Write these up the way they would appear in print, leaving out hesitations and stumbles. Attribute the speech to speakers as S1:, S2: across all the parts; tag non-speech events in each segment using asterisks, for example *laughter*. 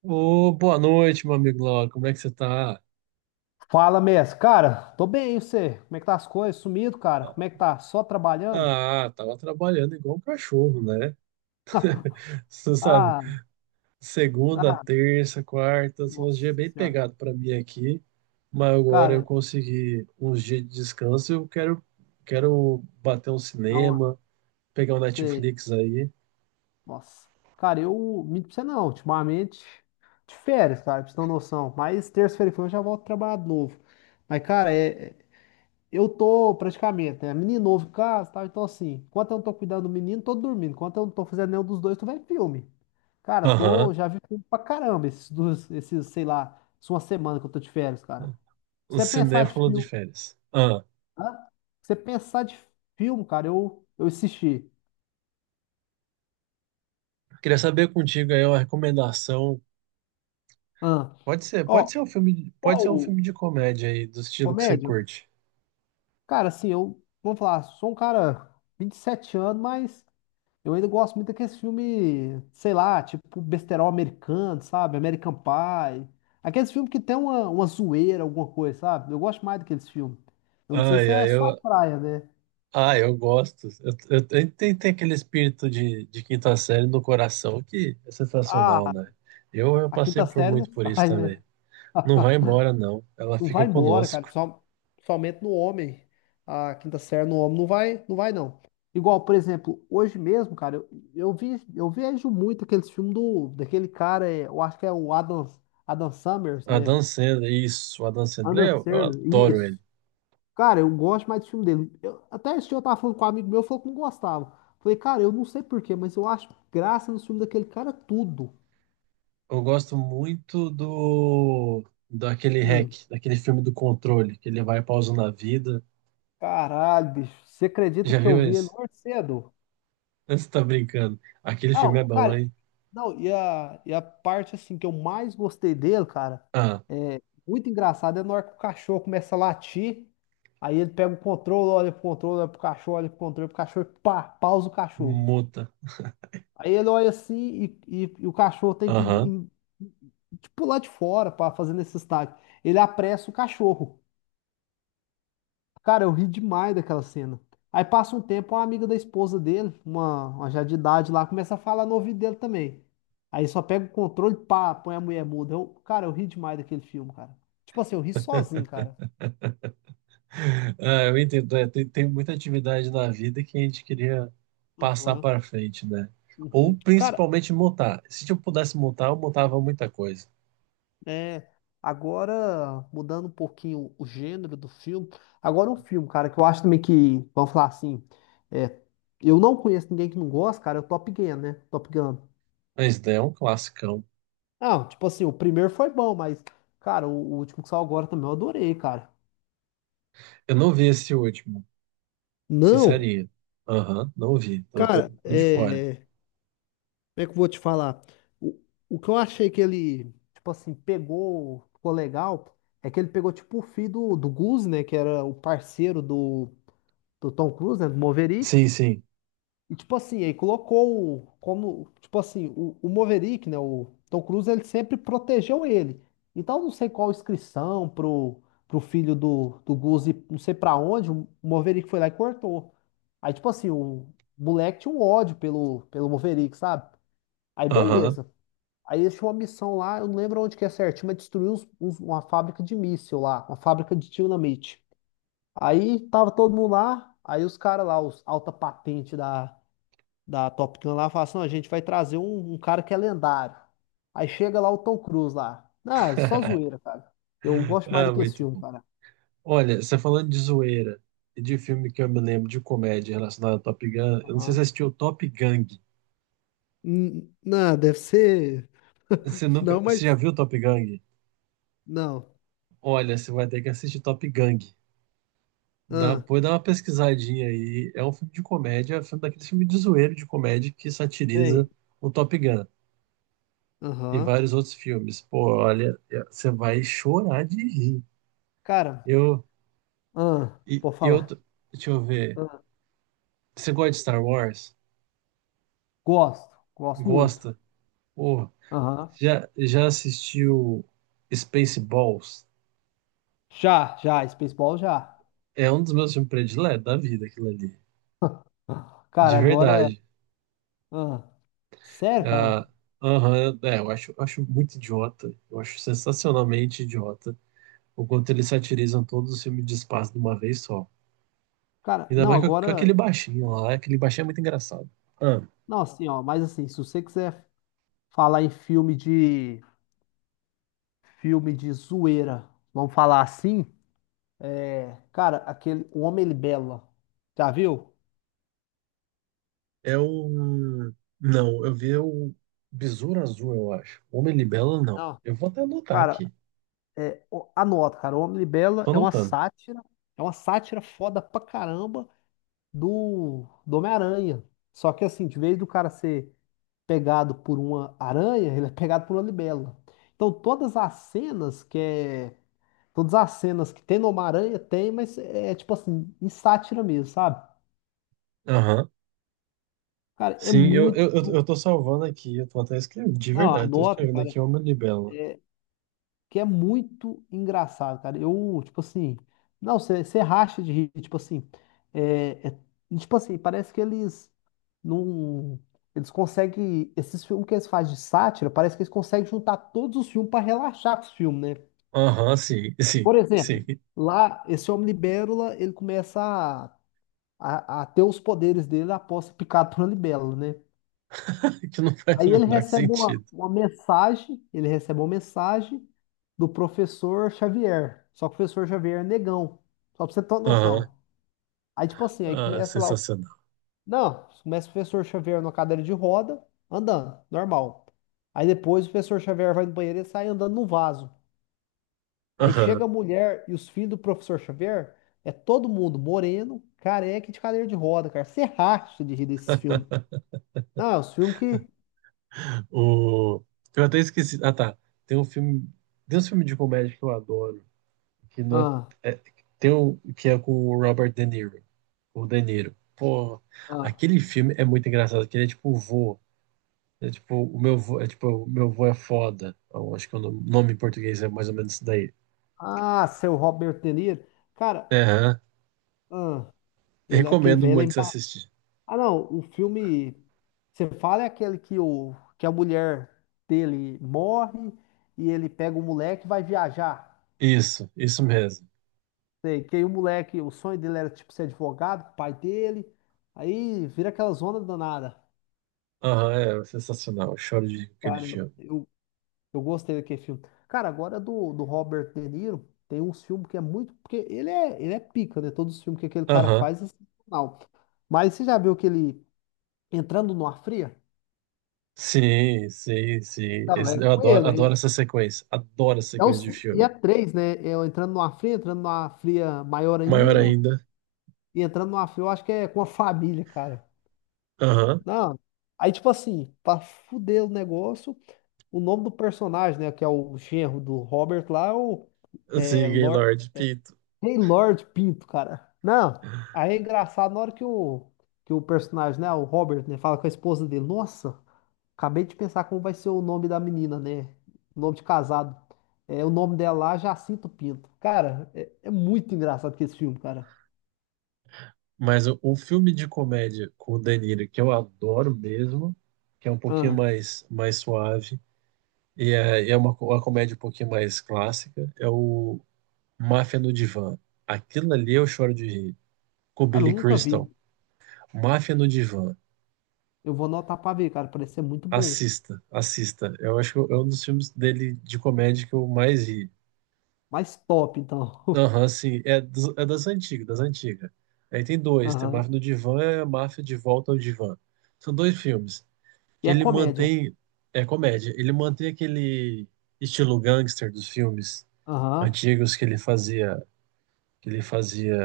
S1: Ô, boa noite, meu amigo Laura. Como é que você tá?
S2: Fala, mestre. Cara, tô bem, e você? Como é que tá as coisas? Sumido, cara? Como é que tá? Só trabalhando?
S1: Ah, tava trabalhando igual um cachorro, né?
S2: *laughs*
S1: *laughs* Você sabe,
S2: Ah,
S1: segunda,
S2: ah,
S1: terça, quarta, são uns dias
S2: nossa
S1: bem
S2: senhora.
S1: pegados pra mim aqui, mas agora eu
S2: Cara,
S1: consegui uns dias de descanso. Quero bater um
S2: não,
S1: cinema, pegar um
S2: você,
S1: Netflix aí.
S2: nossa. Cara, minto pra você não, ultimamente, de férias, cara, pra você ter uma noção. Mas terça-feira que vem eu já volto a trabalhar de novo. Mas, cara, eu tô praticamente, né? Menino novo em casa, tá? Então, assim, enquanto eu não tô cuidando do menino, tô dormindo. Enquanto eu não tô fazendo nenhum dos dois, tô vendo filme. Cara,
S1: Aham.
S2: tô, já vi filme pra caramba esses dois, esses, sei lá, isso é uma semana que eu tô de férias, cara. Se
S1: Um
S2: você pensar de
S1: cinéfilo de
S2: filme,
S1: férias. Ah,
S2: hã? Se você pensar de filme, cara, eu assisti.
S1: queria saber contigo aí uma recomendação.
S2: Hã?
S1: Pode
S2: Ó,
S1: ser um filme, pode ser um
S2: qual
S1: filme de comédia aí, do estilo que você
S2: comédia?
S1: curte.
S2: Cara, assim, eu, vamos falar, sou um cara 27 anos, mas eu ainda gosto muito daqueles filmes, sei lá, tipo besterol americano, sabe? American Pie. Aqueles filmes que tem uma zoeira, alguma coisa, sabe? Eu gosto mais daqueles filmes. Eu não sei
S1: Ai,
S2: se é
S1: ai, eu,
S2: sua praia, né?
S1: ai, eu gosto. Tem aquele espírito de quinta série no coração que é sensacional,
S2: Ah,
S1: né? Eu
S2: a
S1: passei
S2: quinta
S1: por
S2: série não
S1: muito por isso
S2: sai, né?
S1: também. Não vai
S2: *laughs*
S1: embora, não. Ela
S2: Não
S1: fica
S2: vai embora, cara.
S1: conosco.
S2: Só, somente no homem. A quinta série no homem não vai, não. Igual, por exemplo, hoje mesmo, cara, eu vi, eu vejo muito aqueles filmes do, daquele cara, é, eu acho que é o Adam, Adam Summers,
S1: Adam
S2: né?
S1: Sandler, isso, o Adam Sandler,
S2: Adam
S1: eu
S2: Sandler,
S1: adoro ele.
S2: isso. Cara, eu gosto mais do filme dele. Eu- até esse dia eu tava falando com um amigo meu, falou que não gostava. Falei, cara, eu não sei por quê, mas eu acho graça no filme daquele cara tudo.
S1: Eu gosto muito do daquele
S2: Hum,
S1: hack, daquele filme do controle, que ele vai pausando a vida.
S2: caralho, bicho. Você acredita
S1: Já
S2: que eu
S1: viu
S2: vi ele
S1: esse?
S2: mais cedo?
S1: *laughs* Você tá brincando. Aquele filme é
S2: Não,
S1: bom,
S2: cara,
S1: hein?
S2: não, e a parte assim que eu mais gostei dele, cara,
S1: Ah,
S2: é muito engraçado, é na hora que o cachorro começa a latir, aí ele pega o controle, olha pro cachorro, olha pro controle, pro cachorro, e pá, pausa o cachorro.
S1: muta.
S2: Aí ele olha assim e o cachorro tem que
S1: Aham.
S2: em- tipo, pular de fora para fazer nesse estágio. Ele apressa o cachorro. Cara, eu ri demais daquela cena. Aí passa um tempo, uma amiga da esposa dele, uma já de idade lá, começa a falar no ouvido dele também. Aí só pega o controle, pá, põe a mulher muda. Eu, cara, eu ri demais daquele filme, cara. Tipo assim, eu ri sozinho, cara.
S1: Ah, eu entendo, é, tem muita atividade na vida que a gente queria passar
S2: Aham.
S1: para frente, né? Ou
S2: Uhum. Cara,
S1: principalmente montar. Se eu pudesse montar, eu montava muita coisa.
S2: é, agora, mudando um pouquinho o gênero do filme, agora um filme, cara, que eu acho também que, vamos falar assim, é, eu não conheço ninguém que não gosta, cara, é o Top Gun, né? Top Gun.
S1: Mas né, é um classicão.
S2: Não, tipo assim, o primeiro foi bom, mas, cara, o último que saiu agora também eu adorei, cara.
S1: Eu não vi esse último,
S2: Não,
S1: sincerinho. Aham, não vi. Eu tô
S2: cara,
S1: de fora.
S2: é. Como é que eu vou te falar? O, o que eu achei que ele. Tipo assim, pegou, ficou legal, é que ele pegou, tipo, o filho do, do Goose, né, que era o parceiro do, do Tom Cruise, né, do Maverick.
S1: Sim, sim.
S2: E, tipo assim, aí colocou o- como, tipo assim, o Maverick, né, o Tom Cruise, ele sempre protegeu ele. Então, não sei qual inscrição pro, pro filho do, do Goose, ir não sei pra onde, o Maverick foi lá e cortou. Aí, tipo assim, o moleque tinha um ódio pelo, pelo Maverick, sabe? Aí,
S1: Aham.
S2: beleza. Aí eles tinham uma missão lá, eu não lembro onde que é certinho, mas destruiu uns- uns- uma fábrica de míssil lá, uma fábrica de dinamite. Aí tava todo mundo lá, aí os caras lá, os alta patente da da Top Gun lá, fala assim, não, a gente vai trazer um, um cara que é lendário. Aí chega lá o Tom Cruise lá. Ah, é só zoeira,
S1: *laughs*
S2: cara. Eu gosto mais
S1: Ah,
S2: do que esse
S1: muito
S2: filme,
S1: bom.
S2: cara.
S1: Olha, você falando de zoeira e de filme que eu me lembro de comédia relacionado ao Top Gun, eu não sei se você
S2: Aham.
S1: assistiu Top Gang.
S2: Não, deve ser.
S1: Você nunca,
S2: Não, mas.
S1: você já viu Top Gun?
S2: Não.
S1: Olha, você vai ter que assistir Top Gang. Dá,
S2: Ah,
S1: depois dá uma pesquisadinha aí. É um filme de comédia, é um filme daquele filme de zoeiro de comédia que
S2: sei.
S1: satiriza o Top Gun e
S2: Aham.
S1: vários outros filmes. Pô, olha, é- você vai chorar de rir.
S2: Cara,
S1: Eu,
S2: ah, vou
S1: e eu,
S2: falar.
S1: t- deixa eu ver.
S2: Ah,
S1: Você gosta de Star Wars?
S2: gosto. Gosto muito.
S1: Gosta? Pô,
S2: Aham.
S1: já assistiu Spaceballs?
S2: Já, já. Spaceball já.
S1: É um dos meus filmes prediletos da vida, aquilo ali.
S2: *laughs* Cara,
S1: De
S2: agora.
S1: verdade.
S2: Ah, sério,
S1: Ah,
S2: cara?
S1: Aham, é, eu acho, acho muito idiota. Eu acho sensacionalmente idiota o quanto eles satirizam todos os filmes de espaço de uma vez só.
S2: Cara,
S1: Ainda
S2: não,
S1: mais com
S2: agora.
S1: aquele baixinho lá. Aquele baixinho é muito engraçado. Ah,
S2: Não, assim, ó. Mas assim, se você quiser. Falar em filme de zoeira, vamos falar assim? É, cara, aquele O Homem Libela, já viu?
S1: é o. Não, eu vi o Besouro Azul, eu acho. Homem Libelo, não.
S2: Não.
S1: Eu vou até anotar
S2: Cara,
S1: aqui.
S2: é, o- anota, cara, O Homem Libela
S1: Tô anotando.
S2: é uma sátira foda pra caramba do, do Homem-Aranha. Só que assim, de vez do cara ser pegado por uma aranha, ele é pegado por uma libela. Então todas as cenas que é, todas as cenas que tem no Homem-Aranha tem, mas é tipo assim, em sátira mesmo, sabe?
S1: Aham.
S2: Cara, é
S1: Sim, eu
S2: muito.
S1: tô salvando aqui. Eu tô até escrevendo, de
S2: Não,
S1: verdade. Tô
S2: anota,
S1: escrevendo
S2: cara.
S1: aqui Homem Libelo.
S2: É... que é muito engraçado, cara. Eu, tipo assim. Não, você racha de rir, tipo assim. É... é- e, tipo assim, parece que eles não. Eles conseguem. Esses filmes que eles fazem de sátira, parece que eles conseguem juntar todos os filmes para relaxar com os filmes, né?
S1: Aham, sim, sim,
S2: Por exemplo,
S1: sim.
S2: lá, esse homem libélula, ele começa a, a ter os poderes dele após ser picado por uma libélula, né?
S1: *laughs* Que não faz o
S2: Aí ele
S1: menor
S2: recebe uma,
S1: sentido.
S2: uma mensagem, ele recebe uma mensagem do professor Xavier. Só que o professor Xavier é negão. Só pra você ter uma
S1: Aham.
S2: noção. Aí, tipo assim, aí
S1: Ah,
S2: começa lá. O-
S1: sensacional.
S2: Não, começa o professor Xavier na cadeira de roda, andando, normal. Aí depois o professor Xavier vai no banheiro e sai andando no vaso. Aí
S1: Aham.
S2: chega a mulher e os filhos do professor Xavier, é todo mundo moreno, careca e de cadeira de roda, cara. Você racha de rir desses filmes.
S1: *laughs*
S2: Não, é os filmes que.
S1: O... Eu até esqueci. Ah, tá. Tem um filme. Tem um filme de comédia que eu adoro. Que não
S2: Ah,
S1: é... é- Tem um que é com o Robert De Niro. O De Niro. Pô,
S2: ah.
S1: aquele filme é muito engraçado. Que ele é tipo o vô. É tipo, o meu vô é tipo, o meu vô é foda. Eu acho que o nome nome em português é mais ou menos isso daí.
S2: Ah, seu Robert De Niro. Cara,
S1: Aham.
S2: ah, ele, é aquele
S1: Recomendo
S2: velho é
S1: muito você
S2: emba...
S1: assistir.
S2: Ah, não, o filme. Você fala é aquele que, o, que a mulher dele morre e ele pega o moleque e vai viajar.
S1: Isso mesmo.
S2: Sei, que aí o moleque, o sonho dele era tipo ser advogado, pai dele. Aí vira aquela zona danada.
S1: Aham, é sensacional. Eu choro de rir com aquele
S2: Cara,
S1: filme.
S2: eu, Eu gostei daquele filme. Cara, agora do, do Robert De Niro, tem uns filmes que é muito. Porque ele é pica, né? Todos os filmes que aquele cara
S1: Aham.
S2: faz é sensacional. Mas você já viu aquele Entrando numa Fria?
S1: Sim, sim, sim.
S2: Não, é
S1: Esse- Eu
S2: com
S1: adoro,
S2: ele.
S1: adoro
S2: Né?
S1: essa sequência. Adoro essa
S2: É um,
S1: sequência de
S2: e
S1: filme.
S2: é três, né? É o Entrando numa Fria maior
S1: Maior
S2: ainda.
S1: ainda.
S2: E Entrando numa Fria, eu acho que é com a família, cara.
S1: Aham.
S2: Não. Aí, tipo assim, pra fuder o negócio, o nome do personagem, né? Que é o genro do Robert lá, é o. É,
S1: Sim,
S2: Lor-
S1: Gaylord, Pito.
S2: Hey Lord Pinto, cara. Não, aí é engraçado na hora que o personagem, né, o Robert, né, fala com a esposa dele. Nossa, acabei de pensar como vai ser o nome da menina, né? Nome de casado. É, o nome dela lá, Jacinto Pinto. Cara, é, é muito engraçado que esse filme, cara.
S1: Mas o filme de comédia com o De Niro, que eu adoro mesmo, que é um pouquinho
S2: Ah,
S1: mais, mais suave, e é uma, co- uma comédia um pouquinho mais clássica, é o Máfia no Divã. Aquilo ali eu choro de rir. Com o
S2: cara, eu
S1: Billy
S2: nunca
S1: Crystal.
S2: vi.
S1: Máfia no Divã.
S2: Eu vou anotar pra ver, cara. Parece ser muito bom.
S1: Assista, assista. Eu acho que é um dos filmes dele de comédia que eu mais ri.
S2: Mais top, então.
S1: Aham, sim. É, dos- é das antigas, das antigas. Aí tem
S2: *laughs*
S1: dois, tem Máfia
S2: Aham.
S1: no Divã e a Máfia de Volta ao Divã. São dois filmes
S2: E
S1: que
S2: é
S1: ele
S2: comédia.
S1: mantém, é comédia, ele mantém aquele estilo gangster dos filmes
S2: Aham,
S1: antigos que ele fazia,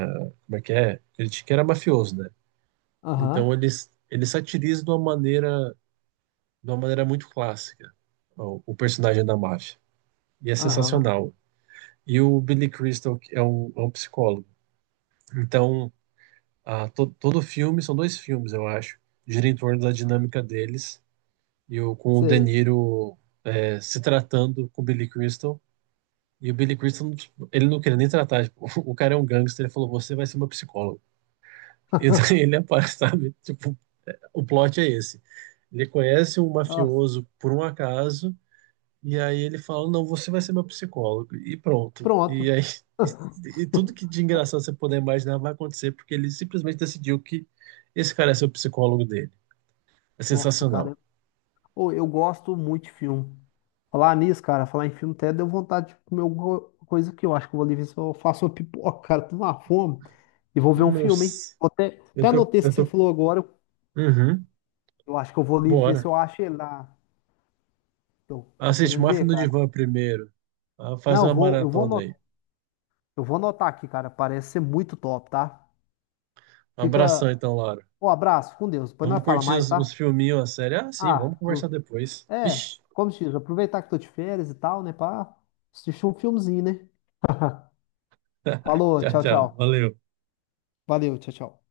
S1: como é que é? Ele t- que era mafioso, né? Então
S2: aham,
S1: ele, s- ele satiriza de uma maneira muito clássica o personagem da máfia. E é
S2: aham.
S1: sensacional. E o Billy Crystal é um psicólogo. Então, a to, todo filme, são dois filmes, eu acho, gira em torno da dinâmica deles, e o, com o De
S2: Sei.
S1: Niro é, se tratando com o Billy Crystal, e o Billy Crystal, ele não queria nem tratar, tipo, *laughs* o cara é um gangster, ele falou, você vai ser uma psicóloga E daí
S2: *laughs*
S1: ele *laughs* aparece, sabe? Tipo, o plot é esse. Ele conhece um
S2: Nossa.
S1: mafioso por um acaso, e aí ele fala, não, você vai ser meu psicólogo. E pronto. E
S2: Pronto.
S1: aí *laughs* e tudo
S2: *laughs*
S1: que de engraçado você puder imaginar vai acontecer, porque ele simplesmente decidiu que esse cara é seu psicólogo dele. É
S2: Nossa,
S1: sensacional.
S2: cara. Ô, eu gosto muito de filme. Falar nisso, cara, falar em filme até deu vontade de comer alguma coisa que eu acho que eu vou ali ver se eu faço uma pipoca, cara. Tô numa fome e vou ver um filme, hein?
S1: Nossa,
S2: Vou até, até anotei esse
S1: eu
S2: que você
S1: tô.
S2: falou agora. Eu
S1: Uhum,
S2: eu acho que eu vou ali ver se
S1: bora.
S2: eu acho ele lá. Eu tô
S1: Assiste
S2: querendo
S1: Máfia
S2: ver,
S1: no
S2: cara.
S1: Divã primeiro. Ah, Faz
S2: Não,
S1: uma maratona aí.
S2: eu vou anotar aqui, cara. Parece ser muito top, tá?
S1: Um abração
S2: Fica.
S1: então, Laura.
S2: Um abraço, com Deus. Depois
S1: Vamos
S2: nós fala
S1: curtir
S2: mais, tá?
S1: os filminhos, a série. Ah, sim, vamos
S2: Ah,
S1: conversar
S2: cru.
S1: depois.
S2: É,
S1: Vixe,
S2: como se diz, aproveitar que tô de férias e tal, né, pá, assistir um filmezinho, né? Falou,
S1: tchau,
S2: tchau,
S1: tchau.
S2: tchau.
S1: Valeu.
S2: Valeu, tchau, tchau.